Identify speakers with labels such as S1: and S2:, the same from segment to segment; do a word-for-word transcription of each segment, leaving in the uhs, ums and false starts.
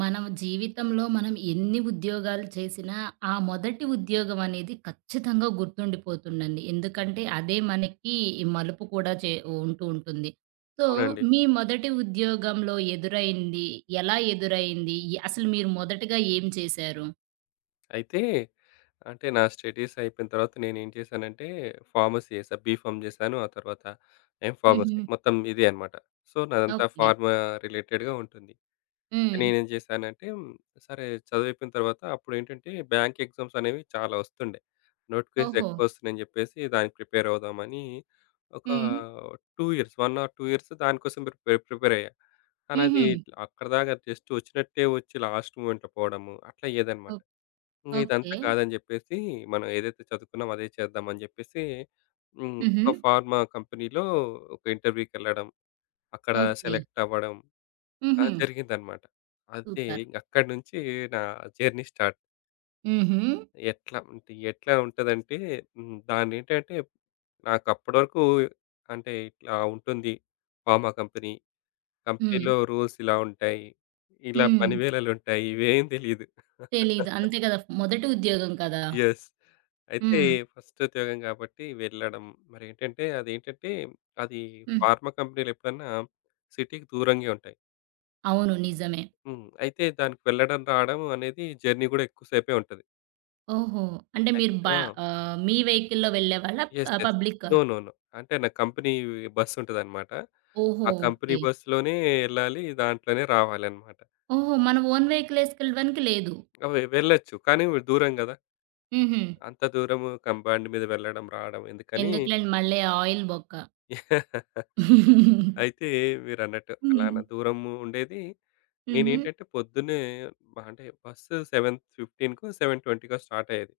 S1: మనం జీవితంలో మనం ఎన్ని ఉద్యోగాలు చేసినా, ఆ మొదటి ఉద్యోగం అనేది ఖచ్చితంగా గుర్తుండిపోతుందండి. ఎందుకంటే, అదే మనకి ఈ మలుపు కూడా చె ఉంటూ ఉంటుంది. సో,
S2: అవునండి.
S1: మీ మొదటి ఉద్యోగంలో ఎదురైంది? ఎలా ఎదురైంది? ఇ అసలు మీరు మొదటిగా ఏం చేశారు?
S2: అయితే, అంటే నా స్టడీస్ అయిపోయిన తర్వాత నేను ఏం చేశానంటే, ఫార్మసీ జేశా. బీఫార్మ్ జేశాను. ఆ తర్వాత ఎమ్ ఫార్మసీ
S1: హుహు.
S2: మొత్తం ఇదే అనమాట. So, నాదంతా
S1: okay.
S2: ఫార్మా రిలేటెడ్‌గా ఉంటుంది. అంటే
S1: హ్మ్.
S2: నేనేం జేశానంటే, హ్మ్. సరే చదువు అయ్యిపోయిన తర్వాత, అప్పుడేంటంటే, బ్యాంక్ ఎగ్జామ్స్ అనేవి చాలా ఒస్తుండే. నోటిఫికేషన్స్
S1: ఓహో!
S2: ఎక్కువ ఒస్తున్నాయని జెప్పేసి, దానికి ప్రిపేర్ అవుదామని, ఒక
S1: హ్మ్.
S2: Two years, one or two years దానికోసం పె ప్రిపేర్ ప్రిపేర్ అయ్యా కానీ, అది
S1: హుహు.
S2: అక్కడి దాకా జస్ట్ ఒచ్చినట్టే ఒచ్చి, లాస్ట్ మొమెంట్‌లో పోవడము అట్లా అయ్యేదన్నమాట.
S1: ఓక్
S2: ఇంగ
S1: ఓకే.
S2: ఇదంతా కాదని జెప్పేసి, మనం ఏదైతే చదువుకున్నామో అదే చేద్దాం అని జెప్పేసి హ్మ్. ఒక
S1: హుహు.
S2: ఫార్మా కంపెనీ‌లో ఒక ఇంటర్‌వ్యూకెళ్ళడం, అక్కడ
S1: ఓకే.
S2: సెలెక్ట్ అవ్వడం, అలా
S1: హుహు.
S2: జరిగిందన్నమాట. అది
S1: సూపర్.
S2: అక్కడినుంచి నా జర్నీ స్టార్ట్.
S1: హుహు.
S2: ఎట్లా అంటే? ఎట్లా ఉంటదంటే? హ్మ్. దాన్నేంటంటే? నాకు అప్పటి వరకు అంటే ఇట్లా ఉంటుంది ఫార్మా కంపెనీ.
S1: హ్మ్.
S2: కంపెనీ‌లో రూల్స్ ఇలా ఉంటాయి. ఇలా
S1: హ్మ్.
S2: పనివేళలు ఉంటాయి ఇవేం తెలీదు.
S1: తెలీదు. అంతే గదా! మొదటి ఉద్యోగం కదా!
S2: యెస్! అయితే
S1: హ్మ్.
S2: ఫస్ట్ ఉద్యోగం గాబట్టి వెళ్ళడం మరేంటంటే అదేంటంటే అది
S1: హ్మ్.
S2: ఫార్మా కంపెనీలు ఎప్పుడన్నా సిటీకి దూరంగే ఉంటాయి.
S1: అవును. నిజమే.
S2: హ్మ్. అయితే దానికి వెళ్ళడం, రావడం అనేది జర్నీ కూడా ఎక్కువ సేపే ఉంటది.
S1: ఓహో! అంటే మీరు
S2: అయితే
S1: బ
S2: ఆ!
S1: ఆహ్, మీ వెహికల్‌లో వెళ్ళేవాళ్ళా
S2: యెస్!
S1: ఆహ్,
S2: యెస్!
S1: పబ్లిక?
S2: నో. నో. నో. అంటే నాకు కంపెనీ బస్ ఉంటదన్నమాట.
S1: ఓహో!
S2: ఆ కంపెనీ
S1: ఓకే.
S2: బస్‌లోనే యెళ్ళాలి. దాంట్లోనే రావాలన్నమాట.
S1: ఓహో! మన ఓన్ వెహికల్ ఏసుకెళ్ళడానికి లేదు.
S2: ఆ! వె వెళ్ళొచ్చు కానీ దూరం గదా!
S1: హుహు.
S2: అంత దూరము కంబైండ్ మీద వెళ్ళడం రావడం ఎందుకని
S1: ఎందుకులెండి మళ్ళీ ఆయిల్ బొక్క.
S2: అయితే మీరన్నట్టు అలాన
S1: హ్మ్.
S2: దూరము ఉండేది.
S1: హుహు.
S2: నేనేంటంటే పొద్దున్నే బ అంటే బస్సు సెవెన్ ఫిఫ్టీన్‌కో సెవెన్ ట్వెంటీ‌కో స్టార్ట్ అయ్యేది.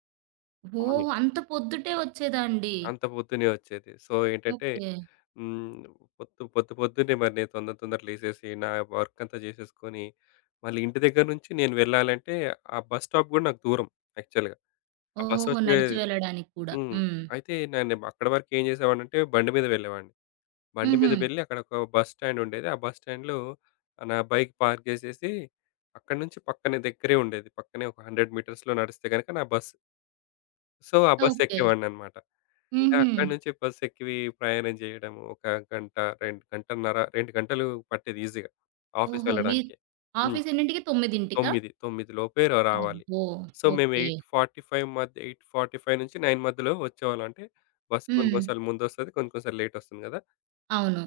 S1: ఓహో!
S2: అవును.
S1: అంత పొద్దుటే ఒచ్చేదాండి?
S2: అంత పొద్దున్నే ఒచ్చేది. సో, ఏంటంటే?
S1: ఓకే.
S2: హ్మ్. పొద్దు పొద్దు పొద్దున్నే మరి నేను తొందర తొందర లేసేసి నా వర్క్ అంతా జేసేసుకొని. మళ్ళీ ఇంటి దగ్గర నుంచి నేను వెళ్ళాలంటే ఆ బస్ స్టాప్ కూడా నాకు దూరం. యాక్చువల్‌గా. బస్
S1: ఓహోహో!
S2: వచ్చే
S1: నడిచి వెళ్ళడానికి గూడా.
S2: హ్మ్.
S1: హ్మ్.
S2: అయితే నేనేమో అక్కడ వరకు ఏం జేసేవాడినంటే? బండి మీద వెళ్ళేవాడిని. బండి మీద
S1: హుహు.
S2: వెళ్లి అక్కడ ఒక బస్ స్టాండ్ ఉండేది. ఆ బస్ స్టాండ్‌లో నా బైక్ పార్క్ జేసేసి, అక్కడి నుంచి పక్కనే దగ్గరే ఉండేది. పక్కనే ఒక హండ్రెడ్ మీటర్స్‌లో నడిస్తే కనుక నా బస్ సో, ఆ బస్సు
S1: ఓకే.
S2: ఎక్కేవాడిననమాట. ఇంకా
S1: హుహు.
S2: అక్కడి నుంచి బస్సు ఎక్కి వీ ప్రయాణం జేయడము, ఒక గంట రెం గంటన్నర రెండు గంటలు పట్టేది ఈజీ‌గా ఆఫీస్
S1: ఓహో! మీద్
S2: వెళ్లడానికే. హ్మ్.
S1: ఆఫీస్ ఎన్నింటికి? తొమ్మిదింటికా?
S2: తొమ్మిది తొమ్మిది లోపే రా రావాలి.
S1: అబ్బో!
S2: సో, మేము
S1: ఓకే.
S2: ఎయిట్ ఫార్టీ ఫైవ్ మధ్య ఎయిట్ ఫార్టీ ఫైవ్ నుంచి నైన్ మధ్యలో వచ్చేవాళ్ళం. అంటే బస్సు కొన్ని
S1: హ్మ్.
S2: కొన్నిసార్లు ముందొస్తది, కొన్ని కొన్నిసార్లు లేటొస్తుంది గదా!
S1: అవును.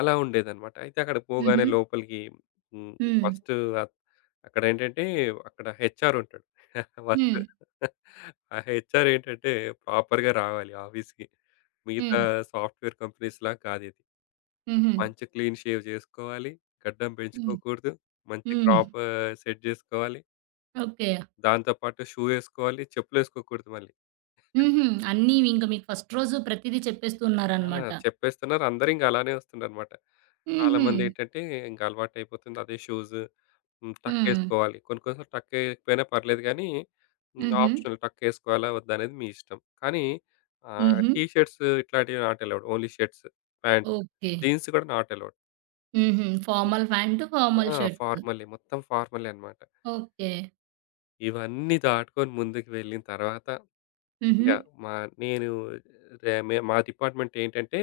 S2: అలా ఉండేదనమాట. అయితే అక్కడికి పోగానే
S1: హుహు.
S2: లోపలికి హ్మ్.
S1: హ్మ్.
S2: ఫస్టు అ అక్కడేంటంటే, అక్కడ హెచ్‌ఆర్ ఉంటాడు. వర్కు
S1: హ్మ్.
S2: ఆ హెచ్‌ఆర్ ఏంటంటే, ప్రాపర్‌గా రావాలి ఆఫీస్‌కి. మిగతా
S1: హ్మ్.
S2: సాఫ్ట్‌వేర్ కంపెనీస్‌లా కాదిది.
S1: హుహు.
S2: మంచి క్లీన్ షేవ్ జేసుకోవాలి, గడ్డం
S1: హ్మ్.
S2: పెంచుకోకూడదు, మంచి
S1: హ్మ్.
S2: క్రాఫ్ సెట్ జేసుకోవాలి...
S1: ఓకే.
S2: దాంతోపాటు షూ ఏసుకోవాలి, చెప్పులేసుకోకూడదు మళ్ళీ.
S1: హుహు. అన్నీ ఇంకా మీకు ఫస్ట్ రోజు ప్రతిది
S2: ఆ!
S1: చెప్పేస్తున్నారనమాట.
S2: చెప్పేస్తున్నారు. అందరూ ఇంగ అలానే వస్తున్నారు మాట.
S1: హుహు.
S2: చాలామంది ఏటంటే, ఇంక అలవాటయిపోతుంది అదే షూజ్, హ్మ్.
S1: హ్మ్.
S2: టక్కేసుకోవాలి. కొన్ని కొన్నిసార్లు టక్ ఏయకపోయినా పర్లేదు గానీ, హ్మ్.
S1: హుహు.
S2: ఆప్షనల్ టక్కేసుకోవాలా, వద్దా, అనేది మీ ఇష్టం. కానీ ఆహ్,
S1: హుహు.
S2: టీ షర్ట్స్ ఇట్లాంటియి not allowed. Only shirts, pant.
S1: Okay.
S2: Jeans గూడా నాట్ అలౌడ్.
S1: హుహు.
S2: ఇ
S1: ఫార్మల్ పాంటు, ఫార్మల్
S2: ఆ!
S1: షర్టు.
S2: ఫార్మలే మొత్తం ఫార్మలే అన్నమాట.
S1: ఓకే.
S2: ఇవన్నీ దాటుకొని ముందుకు వెళ్ళిన తరువాత ఇంగ
S1: హుహు.
S2: మా నేను దే మే మా డిపార్ట్మెంట్ ఏంటంటే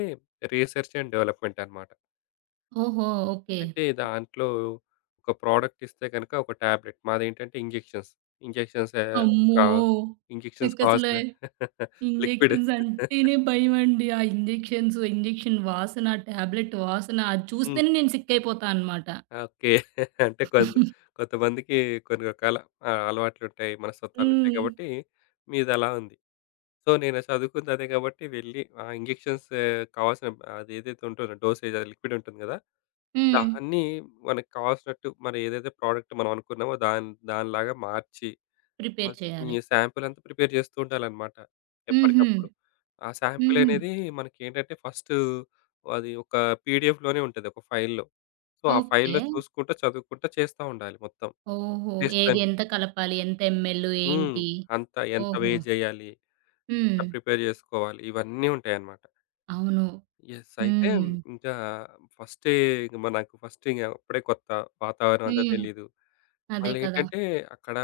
S2: రిసర్చ్ అండ్ డెవలప్మెంట్ అన్నమాట.
S1: ఓహో! ఓకే.
S2: అయితే దాంట్లో ఒక ప్రొడక్ట్ ఇస్తే గనక, ఒక టాబ్లెట్, మాదేంటంటే ఇంజెక్షన్స్. ఇంజెక్షన్స్ ఆహ్, క
S1: అమ్మో!
S2: ఇంజెక్షన్స్
S1: నాకసల
S2: కావాల్సిన లిక్విడ్,
S1: ఇంజెక్షన్స్ అంటేనే భయమండి. ఆ ఇంజెక్షన్సు ఇంజెక్షన్ వాసన, టాబ్లెట్ వాసన అది
S2: హ్మ్.
S1: చూస్తేనే నేను సిక్ అయిపోతానన్నమాట.
S2: ఓకే. అంటే కొన్ కొంతమందికి కొన్ని రకాల ఆహ్, అలవాట్లుంటాయి, మనస్తత్వాలు ఉంటాయి
S1: హ్మ్.
S2: గాబట్టి మీదలా ఉంది. సో నేను సదువుకుంది అదే గాబట్టి, వెళ్ళి ఆహ్, ఇంజెక్షన్స్ కావాల్సిన అదైతే ఉంటుందో డోసేజ్ అది లిక్విడ్ ఉంటుంది గదా!
S1: హ్మ్.
S2: దాన్ని మనకు కావాల్సినట్టు, మనం ఏదైతే ప్రోడక్ట్ మనం అనుకున్నామో దాని దానిలాగా మార్చి,
S1: ప్రిపేర్
S2: ఫస్ట్
S1: చేయాలి.
S2: ఈ సాంపిల్ అంతా ప్రిపేర్ జేస్తుండాలన్నమాట,
S1: హుహు.
S2: ఎప్పటికప్పుడు. ఆ సాంపిల్
S1: హుహు.
S2: అనేది మనకేంటంటే, ఫస్టు అది ఒక పిడిఎఫ్‌లోనే ఉంటది. ఒక ఫైల్‌లో. సో, ఆ ఫైల్‌లో
S1: ఓకే.
S2: చూసుకుంటా చదువుకుంటా చేస్తా ఉండాలి మొత్తం.
S1: ఓహో!
S2: టెస్టులు
S1: ఏది
S2: అన్ని
S1: ఎంత కలపాలి? ఎంత ఎంఎలు
S2: హ్మ్.
S1: ఏంటి?
S2: అంత ఎంత
S1: ఓహో!
S2: వేజ్ ఎయ్యాలి? ఎట్లా
S1: హ్మ్.
S2: ప్రిపేర్ జేసుకోవాలి. ఇవన్నీ ఉంటాయన్నమాట.
S1: అవును.
S2: యెస్. అయితే
S1: హ్మ్.
S2: ఇగ ఫస్టే ఇంగ మనకు ఫస్ట్ ఇగ అప్పుడే కొత్త. వాతావరణమంత
S1: హ్మ్.
S2: తెలీదు.
S1: అదే కదా!
S2: మళ్ళేంటంటే అక్కడ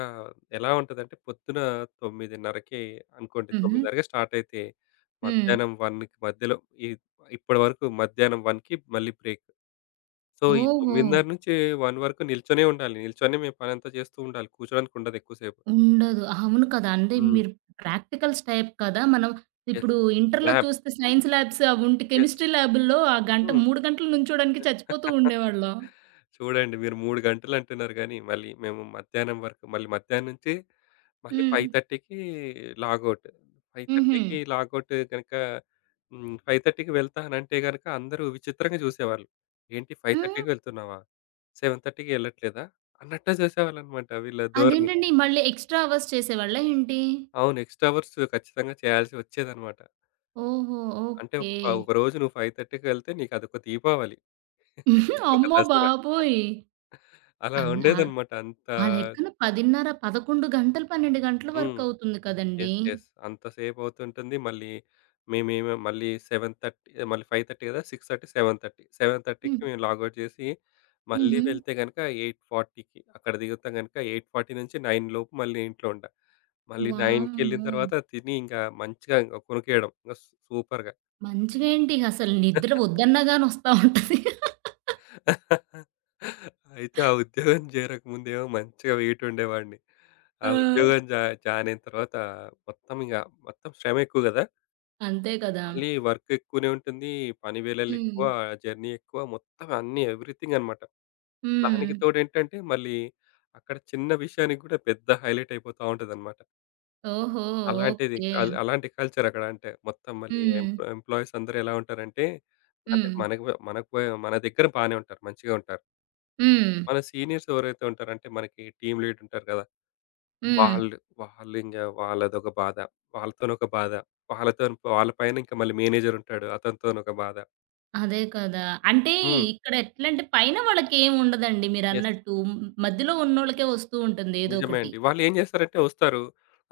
S2: ఎలా ఉంటదంటే, పొద్దున తొమ్మిదిన్నరకి అనుకోండి,
S1: హుహు.
S2: తొమ్మిదిన్నరకి స్టార్ట్ అయితే
S1: హ్మ్.
S2: మధ్యాహ్నం వన్‌కి మధ్యలో, ఇ ఇప్పటి వరకు మధ్యాహ్నం వన్‌కి మళ్ళీ బ్రేక్. సో, ఈ తొమ్మిదిన్నర
S1: ఓహో!
S2: నుంచి వన్‌ వరకు నిల్చొనే ఉండాలి. నిల్చొని మేము పనంతా జేస్తుండాలి. కూర్చోడానికి ఉండదు ఎక్కువ సేపు.
S1: ఉండదు. అవును. కదా! అంటే
S2: హ్మ్.
S1: మీరు ప్రాక్టికల్స్ టైప్ కదా! మనం
S2: యెస్.
S1: ఇప్పుడు ఇంటర్‌లో
S2: ల్యాబ్
S1: చూస్తే
S2: హ్మ్.
S1: సైన్స్ లాబ్స్, అవి ఉంట్
S2: యెస్.
S1: కెమిస్ట్రీ ల్యాబూ‌ల్‌లో ఆ గంట
S2: హ్మ్.
S1: మూడు గంటలు నిల్చోడానికి చచ్చిపోతూ ఉండేవాళ్ళం.
S2: చూడండి మీరు మూడు గంటలు అంటున్నారు గాని, మళ్ళీ మేము మధ్యాహ్నం వరకు, మళ్ళీ మధ్యాహ్నం నుంచి మళ్ళీ ఫైవ్
S1: హ్మ్.
S2: థర్టీకి లాగౌట్. ఫైవ్
S1: హుహు.
S2: థర్టీకి లాగౌట్ గనుక హ్మ్. ఫైవ్ థర్టీకి వెళ్తా అనంటే గనక అందరూ విచిత్రంగా జూసేవాళ్ళు. ఏంటి ఫైవ్
S1: హ్మ్?
S2: థర్టీకి ఎళ్తున్నావా? సెవెన్ థర్టీకి ఎళ్ళట్లేదా? అన్నట్టే జేసేవాళ్ళన్నమాట వీళ్ళ ధోరణి.
S1: అదేంటండి మళ్ళీ ఎక్స్‌ట్రా అవర్స్ చేసేవాళ్ళ ఏంటి?
S2: అవును. ఎక్స్‌ట్రా అవర్స్ ఖచ్చితంగా చేయాల్సి వచ్చేదనమాట.
S1: ఓహో!
S2: అంటే
S1: ఓకే.
S2: ఒక ఒకరోజు నువ్వు ఫైవ్ థర్టీకెళ్తే నీకదొక దీపావళి, ఒక
S1: అమ్మో
S2: దసరా.
S1: బాబోయ్!
S2: అలా
S1: అన్న
S2: ఉండేదన్నమాట. అంత
S1: ఆ లెక్కన పదిన్నర పదకొండు గంటలు, పన్నెండు గంటల
S2: హ్మ్.
S1: వరకవుతుంది కదండీ!
S2: యెస్. యెస్. అంత సేపవుతుంటుంది. మళ్ళీ, మేమిమొ మళ్ళీ, సెవెన్ థర్టీ మళ్ళీ, ఫైవ్ థర్టీ గదా! Six thirty seven thirty seven థర్టీకి
S1: హ్మ్.
S2: మేము లాగ్‌ఔట్ జేసి, మళ్ళీ
S1: హుహు.
S2: వెళ్తే గనక ఎయిట్ ఫార్టీకి అక్కడ దిగితే గనక, ఎయిట్ ఫార్టీ నుంచి నైన్ లోపు మళ్ళీ ఇంట్లో ఉంటా. మళ్ళీ నైన్‌కెళ్ళిన
S1: వామ్మో!
S2: తర్వాత తిని, ఇంకా మంచిగా ఓ కునుకేయడం యెస్ సూపర్‌గా!
S1: మంచిగేంటి? అసలు నిద్ర ఒద్దన్నా గాని ఒస్తా ఉంటది.
S2: అయితే ఆ ఉద్యోగం జేరకముందే ఏమో, మంచిగా వెయిట్ ఉండేవాడిని. ఆ
S1: ఆ!
S2: ఉద్యోగం జా జాయినయిన తర్వాత మొత్తమిగ మొత్తం శ్రమెక్కువ గదా!
S1: అంతే కదా!
S2: మళ్ళీ వర్క్ ఎక్కువనే ఉంటుంది, పని వేళలు ఎక్కువ,
S1: హ్మ్.
S2: జర్నీ ఎక్కువ, మొత్తం అన్నీ ఎవ్రీథింగన్నమాట. దానికి
S1: హ్మ్.
S2: తోడేంటంటే మళ్ళీ అక్కడ చిన్న విషయానికి కూడా పెద్ద హైలైట్ అయిపోతా ఉంటదన్నమాట.
S1: ఓహో!
S2: అలాంటిది
S1: ఓకే.
S2: అల్ అలాంటి కల్చర్ అక్కడ అంటే మొత్తం మళ్ళీ
S1: హ్మ్.
S2: ఎంప్ ఎంప్లాయీస్ అందరూ ఎలా ఉంటారంటే అంటే
S1: హ్మ్.
S2: మనకు వ మనకు వ మన దగ్గర బానే ఉంటారు. మంచిగా ఉంటారు.
S1: హ్మ్.
S2: మన సీనియర్స్ ఎవరైతే ఉంటారో అంటే, మనకి టీమ్ లీడర్ ఉంటారు గదా!
S1: హ్మ్.
S2: వాళ్ళు, వాళ్ళింగ వాళ్ళదొక బాధ, వాళ్ళతోనొక బాధ. వాళ్ళతోని వాళ్ళ పైన ఇంకా మళ్ళీ మేనేజర్ ఉంటాడు. అతనితోని ఒక బాధ.
S1: అదే కదా! అంటే
S2: హ్మ్.
S1: ఇక్కడ ఎట్లంటే, పైన వాళ్ళకి ఏం ఉండదండి
S2: యెస్.
S1: మీరన్నట్టు మ మధ్యలో ఉన్నోళ్ళకే ఒస్తూంటుంది. ఏదో
S2: నిజమే
S1: ఒకటి.
S2: అండి. వాళ్ళు ఏం జేస్తారంటే ఒస్తారు.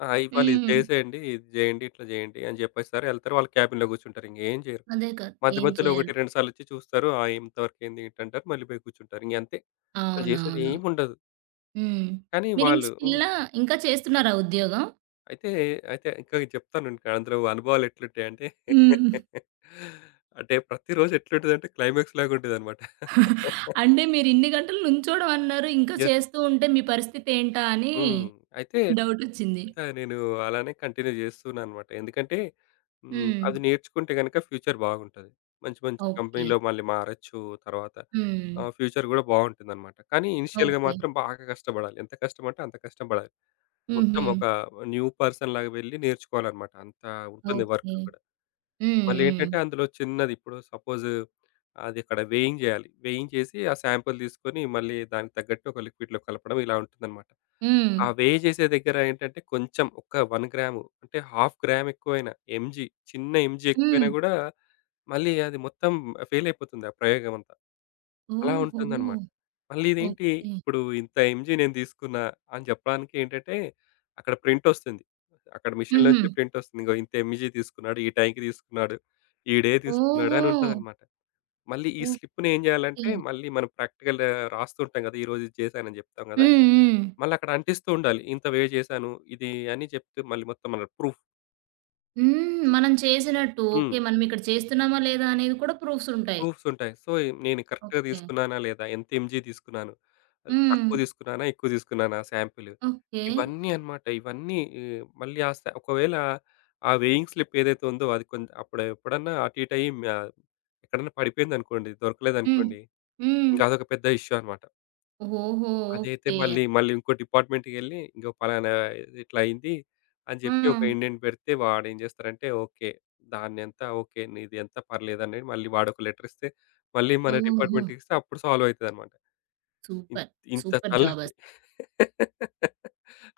S2: ఆహ్, "ఇవాళ ఇది
S1: హ్మ్.
S2: జేసేయండి, ఇది జేయండి, ఇట్లా జేయండి" అని జెప్పేస్తారు ఎళ్తరు వాళ్ళ క్యాబిన్ గూర్చుంటారు. ఇంగేం జెయ్యరు.
S1: అదే కదా!
S2: మధ్య
S1: ఏం
S2: మధ్యలో ఒకటి,
S1: చేయాలో?
S2: రెండు సార్లు ఒచ్చి చూస్తారు. "ఆ ఎంత వర్క్ అయింది? ఏంటి?" అంటారు మళ్ళీ పోయి గూర్చుంటారు. ఇంగంతే. వాళ్ళు జేసేది
S1: అవునవును.
S2: ఏం ఉండదు.
S1: హ్మ్.
S2: కానీ
S1: మీరు ఇంకా
S2: వాళ్ళు
S1: స్టిల్
S2: హ్మ్.
S1: నా ఇంకా చేస్తున్నారా ఆ ఉద్యోగం?
S2: అయితే, అయితే ఇంక నేను చెప్తాను ఉండు. అందులో అనుభవాలు ఎట్లా ఉంటాయంటే,
S1: హ్మ్.
S2: అంటే ప్రతి రోజు ఎట్లుంటదంటే, క్లైమాక్స్‌లాగా ఉంటది అన్నమాట.
S1: అంటే మీరు ఇన్ని గంటలు నిల్చోవడం అన్నారు ఇంకా
S2: యెస్.
S1: చేస్తూంటే మీ పరిస్థితి ఏంటాని
S2: హ్మ్. అయితే,
S1: డౌటొచ్చింది.
S2: ఇంగ నేను అలానే కంటిన్యూ జేస్తున్నానన్నమాట. ఎందుకంటే హ్మ్. అది
S1: హ్మ్.
S2: నేర్చుకుంటే గనక ఫ్యూచర్ బావుంటాది. మంచి మంచి
S1: ఓకే.
S2: కంపెనీ‌లో మళ్ళీ మారొచ్చు తర్వాత.
S1: హ్మ్.
S2: ఆహ్, ఫ్యూచర్ గూడా బావుంటుందన్నమాట. కానీ, ఇనీషియల్‌గా
S1: ఓకే.
S2: మాత్రం బాగా గష్టబడాలి, ఎంత కష్టమంటే, అంత కష్టంబడాలి. మొత్తం ఒక
S1: హుహు.
S2: న్యూ పర్సన్‌లాగా వెళ్లి నేర్చుకోవాలన్నమాట. అంత ఉంటుంది వర్క్
S1: ఓకే.
S2: అక్కడ.
S1: హ్మ్.
S2: మళ్ళీ ఏంటంటే,
S1: హ్మ్.
S2: అందులో చిన్నది ఇప్పుడు సపోజ్, అది అక్కడ వేయింగ్ జేయాలి, వేయింగ్ జేసి, ఆ సాంపిల్ దీసుకొని మళ్ళీ దానికి తగ్గట్టు ఒక లిక్విడ్‌లో కలపడం, ఇలా ఉంటుందన్నమాట. ఆ
S1: హ్మ్.
S2: వే జేసే దగ్గర ఏంటంటే, కొంచెం ఒక వన్ గ్రామ్ అంటే హాఫ్ గ్రామ్ ఎక్కువైనా, ఎంజీ, చిన్న ఎంజీ ఎక్కువైనా
S1: హ్మ్.
S2: గూడా, మళ్ళీ అది మొత్తం ఫెయిల్ అయిపోతుంది ఆ ప్రయోగం అంతా. అలా
S1: ఓహో!
S2: ఉంటుందన్నమాట. మళ్ళీ ఇదేంటి?
S1: ఓకే.
S2: ఇప్పుడు ఇంత ఎంజీ నేను దీసుకున్న, అని జెప్పడానికి ఏంటంటే, అక్కడ ప్రింట్ ఒస్తుంది. అక్కడ మీషన్‌లోనుంచి
S1: హుహు.
S2: ప్రింట్ ఒస్తుంది. ఇగొ ఇంత ఎంజీ తీసుకున్నాడు. ఈ టైంకి దీసుకున్నాడు. ఈ డే తీసుకున్నాడు అని
S1: ఓహో!
S2: ఉంటాదన్నమాట. మళ్ళీ ఈ స్లిప్‌ని ఏం
S1: ఓకే.
S2: జేయాలంటే, మళ్ళీ మనం ప్రాక్టికల్ రాస్తూ ఉంటాం గదా ఈరోజు ఇది చేశాను అని చెప్తాం గదా!
S1: హ్మ్. హ్మ్.
S2: మళ్ళీ అక్కడ అంటిస్తు ఉండాలి. "ఇంత వే జేశాను ఇది" అని జెప్తే మళ్ళీ మొత్తం మన ప్రూఫ్.
S1: హ్మ్. మనం చేసినట్టు.
S2: హ్మ్.
S1: ఓకే. మనం ఇక్కడ చేస్తున్నామా లేదా, అనేది కూడా ప్రూఫ్స్ ఉంటాయి.
S2: ప్రూఫ్స్ ఉంటాయి. సో, నేను కరెక్ట్‌గా
S1: ఓకే.
S2: దీసుకున్నానా లేదా, ఎంత ఎంజీ తీసుకున్నాను, అసలు తక్కువ
S1: హ్మ్.
S2: దీసుకున్నానా, ఎక్కువ దీసుకున్నానా సాంపిలు.
S1: ఓకే.
S2: ఇవన్నీ అన్నమాట. ఇవన్నీ ఇ మళ్ళీ ఆ స ఒకవేళ ఆ వేయింగ్ స్లిప్ ఏదైతే ఉందో అది కొంత్ అప్పుడు ఎప్పుడన్నా అటు ఇటు అయ్యి మ్యా ఎక్కడన్న పడిపోయిందనుకోండి
S1: హ్మ్.
S2: దొరకలేదనుకోండి
S1: హ్మ్.
S2: ఇంగదొక పెద్ద ఇష్యూ అన్నమాట.
S1: ఓహోహో!
S2: అదైతే
S1: ఓకే.
S2: మళ్ళీ మళ్ళీ ఇంకో డిపార్ట్మెంట్‌కె‌ళ్లి, ఇగో ఫలానా ఇదిట్లయింది అని జెప్పి ఒక
S1: హ్మ్.
S2: ఇండెంట్ పెడితే, వాడేం జేస్తారంటే, ఓకే. దాన్నంతా ఓకే. నీదంత పర్లేదు అని మళ్ళీ వాడొక లెటర్ ఇస్తే, మళ్ళీ మన
S1: ఓహో!
S2: డిపార్ట్మెంట్‌కి ఇస్తే అప్పుడు సాల్వ్ అయితదన్నమాట. ఇంత్
S1: సూపర్.
S2: ఇంత
S1: సూపర్. జాబ్
S2: తలనొప్పి.
S1: అస్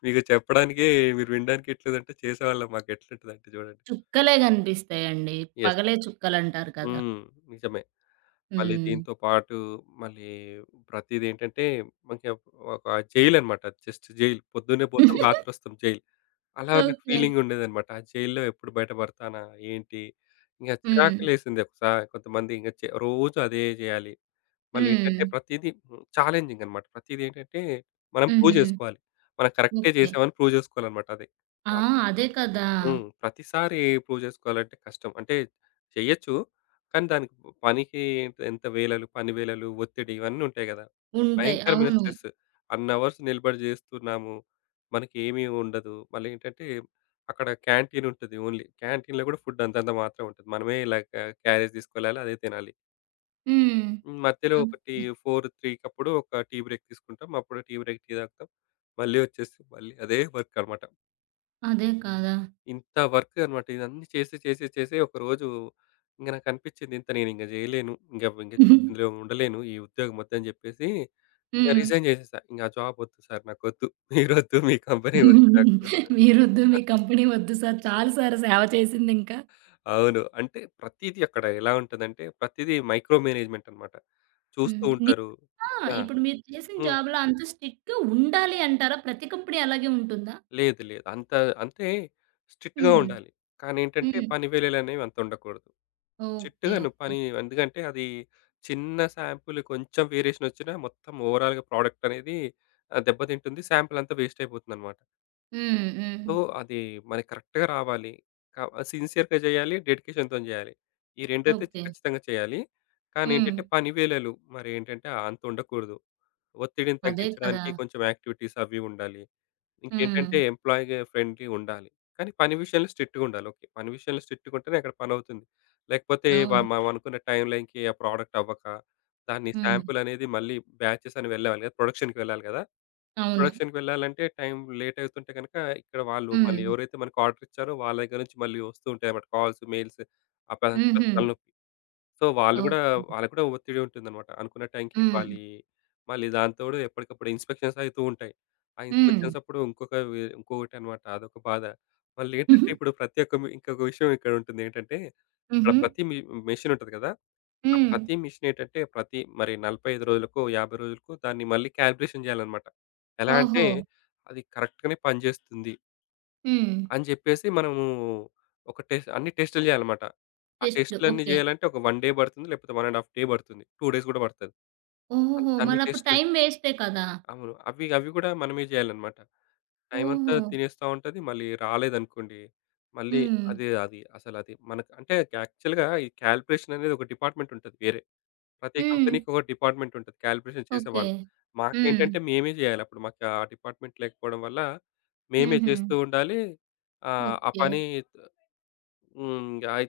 S2: మీకు చెప్పడానికే మీరు వినడానికే ఇట్లుందంటే, చేసేవాళ్ళం మాకు ఎట్లుంటదంటే జూడండి.
S1: చుక్కలే గనిపిస్తాయండి.
S2: యెస్.
S1: పగలే చుక్కలంటారు కదా!
S2: హ్మ్. నిజమే. మళ్ళీ
S1: హ్మ్.
S2: దీంతో పాటు, మళ్ళీ ప్రతీదేంటంటే, కొంచెం ఒక్ ఒక జైల్ అనమాట. జస్ట్ జైల్ పొద్దున్నే పోతాం, రాత్రోస్తాం జైల్, అలా నాకు
S1: ఓకే.
S2: ఫీలింగ్ ఉండేదన్నమాట. ఆ జైల్‌లో ఎప్పుడు బయట బడతానా? ఏంటి? ఇంగ
S1: హ్మ్.
S2: చిరాకులేసింది. ఒకసారి కొంతమంది ఇంగ రోజు అదే జెయాలి. మళ్ళీ ఏంటంటే,
S1: హ్మ్.
S2: ప్రతీదీ చాలెంజింగ్ అనమాట ప్రతీదేంటంటే, మనం ప్రూవ్
S1: హుహు.
S2: జేసుకోవాలి. మనం కరెక్టే
S1: ఓకే.
S2: జేసాం అని ప్రూవ్ జేసుకోవాలన్నమాట అది
S1: ఆ!
S2: టాస్క్.
S1: అదే కదా!
S2: హ్మ్. ప్రతిసారి ప్రూవ్ జేసుకోవాలంటే కష్టం. అంటే చెయ్యొచ్చు. కానీ దానికి పనికి ఎంత వేళలు, పని వేళలు ఒత్తిడి ఇవన్నీ ఉంటాయి గదా!
S1: ఉంటాయి.
S2: భయంకరమైన
S1: అవును.
S2: స్ట్రెస్ అన్నవర్స్ నిలబడి జేస్తున్నాము, మనకి ఏమీ ఉండదు మళ్ళేంటంటే, అక్కడ క్యాంటీన్ ఉంటది ఓన్లీ. క్యాంటీన్‌లో గూడా ఫుడ్ అంతంత మాత్రమే ఉంటది. మనమే ఇలా క్యా క్యారేజ్ తీసుకెళ్లాలి అదే తినాలి.
S1: హ్మ్.
S2: హ్మ్. మధ్యలో
S1: హ్మ్.
S2: ఒకటి
S1: ఓకే.
S2: ఫోర్ త్రీ‌ కప్పుడు ఒక టీ బ్రేక్ తీసుకుంటాం. అప్పుడు టీ బ్రేక్ టీ తాగుతాం. మళ్ళీ ఒచ్చేసి మళ్ళీ అదే వర్క్ అన్నమాట.
S1: అదేం కదా!
S2: ఇంత వర్క్ అన్నమాట ఇదన్నీ చేసి చేసి చేసి ఒకరోజు ఇంగ నాకు అనిపిచింది ఇంత నేను ఇంగ జేయలేను. ఇంగ ఇంగా ఇందులో ఉండలేను ఈ ఉద్యోగం ఒద్దు అని జెప్పేసి ఇంగా
S1: హ్మ్.
S2: రిజైన్ జేసేసా. ఇంగా జాబ్ ఒద్దు సార్! నాకొద్దు మీరోద్దు మీ కంపెనీ ఒద్దు నాకు.
S1: మీరొద్దు మీ కంపెనీ ఒద్దు సర్ చాలు సర్ సేవ చేసింది ఇంకా.
S2: అవును. అంటే ప్రతీదీ అక్కడ ఎలా ఉంటుందంటే ప్రతీది మైక్రో మేనేజ్మెంట్ అన్నమాట. చూస్తూ
S1: హ్మ్.
S2: ఉంటారు.
S1: నిజంగా
S2: ఆ!
S1: ఇప్పుడు మీరు చేసిన
S2: హ్మ్.
S1: జాబ్‌లో అంత స్ట్రిక్ట్‌గా ఉండాలి అంటారా? ప్రతి కంపెనీ అలాగే ఉంటుందా?
S2: లేదు లేదు. అంత అంతే స్ట్రిక్ట్‌గా
S1: హ్మ్.
S2: ఉండాలి. కానేంటంటే
S1: హ్మ్.
S2: పని వేళలనేవి అంత ఉండకూడదు.
S1: ఓకే.
S2: స్ట్రిక్ట్‌గాను
S1: ఓకే.
S2: పని ఎందుకంటే అది చిన్న సాంపిల్ కొంచెం వేరియేషన్ ఒచ్చినా మొత్తం ఓవరాల్‌గా ప్రొడక్ట్ అనేది ఆహ్, దెబ్బతింటుంది. సాంపిలంతా వేస్ట్ అయిపోతుందన్నమాట.
S1: హ్మ్. హ్మ్.
S2: సో, అది మనకు కరెక్ట్‌గా రావాలి. క సిన్సియర్‌గా జేయ్యాలి, డెడికేషన్‌తోని జేయాలి. ఈ రెండైతే చ్
S1: ఓకే.
S2: ఖచ్చితంగా చేయాలి. కానేంటంటే
S1: హ్మ్.
S2: పని వేళలు మరేంటంటే ఆహ్, అంత ఉండకూడదు. ఒత్తిడిని
S1: అదే కదా!
S2: తగ్గించడానికి కొంచెం యాక్టివిటీస్ అవి ఉండాలి. ఇంకేంటంటే
S1: హ్మ్.
S2: ఎంప్లాయీగ ఫ్రెండ్‌లి ఉండాలి. కానీ పని విషయంలో స్ట్రిక్ట్‌గుండాలి. ఓకే. పని విషయంలో స్ట్రిక్ట్‌గా ఉంటేనే అక్కడ పనవుతుంది. లేకపోతే వ
S1: అవును.
S2: మ-మనమనుకున్న టైమ్ లైన్‌కి ఆ ప్రొడక్ట్ అవ్వక, దాన్ని
S1: హ్మ్.
S2: సాంపిల్ అనేది మళ్ళీ బ్యాచెస్ అని వెళ్ళే ప్రొడక్షన్‌కి వెళ్ళాలి గదా!
S1: అవును.
S2: ప్రొడక్షన్‌కి వెళ్ళాలంటే టైమ్ లేట్ అవుతుంటే గనక ఇక్కడ వాళ్ళు మళ్ళీ
S1: హ్మ్.
S2: ఎవరైతే మనకు ఆర్డర్ ఇచ్చారో వాళ్ళ దగ్గర నుంచి మళ్ళీ ఒస్తూ ఉంటాయి అన్నమాట కాల్స్, మెయిల్స్ అప్పుడు అదంతా
S1: హుహు.
S2: తలనొప్పి. సో, వాళ్ళు గూడా
S1: ఓకే.
S2: వాళ్లకి కూడా ఒత్తిడి ఉంటుందన్నమాట అనుకున్న టైం‌కి ఇవ్వాలి
S1: హ్మ్.
S2: మళ్ళీ దాంతోడు ఎప్పటికప్పుడు ఇన్‌స్పెక్షన్స్ అయితూ ఉంటాయి. ఆ
S1: హ్మ్.
S2: ఇన్‌స్పెక్షన్స్ అప్పుడు ఇంకొక వె ఇంకొకటి అనమాట అదొక బాధ. మళ్ళేంటంటే ఇప్పుడు ప్రత్యేక ఇంకొక విషయం ఇక్కడ ఉంటుంది ఏంటంటే అక్కడ
S1: హుహు.
S2: ప్రతి మి మిషిన్ ఉంటది గదా! ఆ
S1: హ్మ్.
S2: ప్రతి మిషినేంటంటే ప్రతి మరి నలభై ఐదు రోజులకో, యాభై రోజులకో దాన్ని మళ్ళీ కాలిక్యులేషన్ జేయాలన్నమాట. ఎలా అంటే
S1: ఓహో!
S2: అది కరెక్ట్‌గానే పనిజేస్తుంది.
S1: హ్మ్.
S2: అని జెప్పేసి మనము ఒక టెస్ అన్ని టెస్టులు జేయాలన్నమాట. ఆ
S1: టెస్టులు.
S2: టెస్ట్‌లన్నీ
S1: ఓకే.
S2: జేయాలంటే, ఒక వన్ డే బడుతుంది. లేకపోతే వన్ అండ్ హాఫ్ డే బడుతది. టూ డేస్ గూడా బడతది. అంత
S1: ఓహోహో!
S2: అన్ని
S1: మరప్పుడు టైం
S2: టెస్ట్‌లుంటాయి.
S1: వేస్టే కదా!
S2: అవును. అవి అవి గూడా మనమే జేయాలన్నమాట. టైమంతా
S1: ఓహో!
S2: తినేస్తా ఉంటది. మళ్ళీ రాలేదనుకోండి, మళ్ళీ
S1: హ్మ్.
S2: అది అది అసలది మనకు అంటే యాక్చువల్‌గా ఈ కాలిక్యులేషన్ అనేది ఒక డిపార్ట్మెంట్ ఉంటది వేరే. ప్రతి
S1: హ్మ్.
S2: కంపెనీకొక డిపార్ట్మెంట్ ఉంటది కాలిక్యులేషన్
S1: ఓకే.
S2: చేసేవాళ్ళు.
S1: హ్మ్.
S2: మాకేంటంటే, మేమే జేయాలి. అప్పుడు మాకు ఆ డిపార్ట్మెంట్ లేకపోవడం వల్ల మేమే
S1: హుహు.
S2: చేస్తూ ఉండాలి ఆహ్, ఆ
S1: ఓకే.
S2: పని హ్మ్. అయి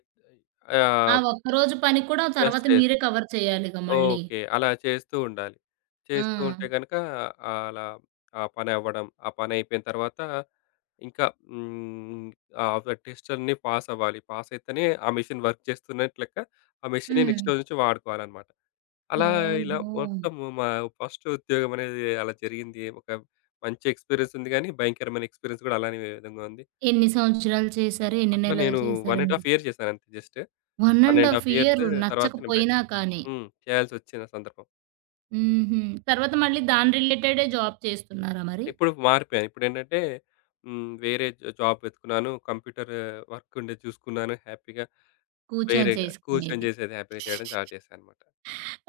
S2: అయి
S1: ఆ
S2: ఆహ్
S1: ఒక్కరోజు పనికి కూడా
S2: యెస్.
S1: తర్వాత
S2: యెస్.
S1: మీరే కవర్ చేయాలిగా మళ్ళీ.
S2: ఓకే. అలా చేస్తూండాలి. చేస్తూంటే
S1: ఆ!
S2: గనక, అలా ఆ పని అవ్వడం, ఆ పనైపోయిన తర్వాత ఇంకా హ్మ్, ఆ! ఫ టెస్ట్‌లన్నీ పాస్ అవ్వాలి. పాస్ అయితేనే ఆ మిషన్ వర్క్ చేస్తున్నట్టు లెక్క. ఆ మిషనే నెక్స్ట్
S1: హ్మ్.
S2: రోజు నుంచి వాడుకోవాలనమాట. అలా ఇలా
S1: ఓహో!
S2: మొత్తము మా ఫస్ట్ ఉద్యోగం అనేది అలా జరిగింది. ఒక మంచి ఎక్స్‌పీరియెన్స్ ఉంది గానీ, భయంకరమైన ఎక్స్‌పీరియెన్స్ గూడా అలానే విధంగా ఉంది.
S1: ఎన్ని సంవత్సరాలు చేశారు? ఎన్ని
S2: అట్లా
S1: నెలలు
S2: నేను వన్ అండ్
S1: చేశారండి?
S2: హాఫ్ ఇయర్ జేశాను అంతే just.
S1: One
S2: one
S1: and
S2: and
S1: half
S2: half years,
S1: year
S2: తర్వాత నేను బయట
S1: నచ్చకపోయినా కానీ!
S2: హ్మ్. చేయాల్సొచ్చింది ఆ సందర్భం.
S1: హుహు. తరువాత మళ్ళి దాని రిలేటెడే జాబ్ చేస్తున్నారా మరి?
S2: ఇప్పుడు మారిపోయా. ఇప్పుడేంటంటే, హ్మ్. వేరే జాబ్ వెతుకున్నాను. కంప్యూటరు వర్క్ ఉండేది చూసుకున్నాను. హ్యాపీగా
S1: కూర్చొని
S2: వేరేగా, కూర్చొని
S1: చేసుకునేది.
S2: జేసేది హ్యాపీగా చేయడం స్టార్ట్ చేశానన్నమాట.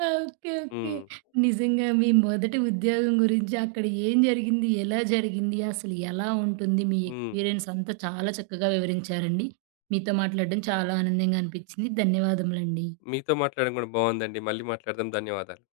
S1: ఓకే. ఓకే.
S2: హ్మ్.
S1: నిజంగా మీ మొదటి ఉద్యోగం గురించి, అక్కడ ఏం జరిగింది, ఎలా జరిగింది, అసలు ఎలా ఉంటుంది, మీ
S2: హ్మ్.
S1: ఎక్స్‌పీరియెన్స్ అంతా చాలా చక్కగా వివరించారండి. మీతో మాట్లాడడం చాలా ఆనందంగా అనిపించింది. ధన్యవాదములండి.
S2: మీతో మాట్లాడడం గూడా బావుందండి. మళ్ళీ మాట్లాడదాం. ధన్యవాదాలు.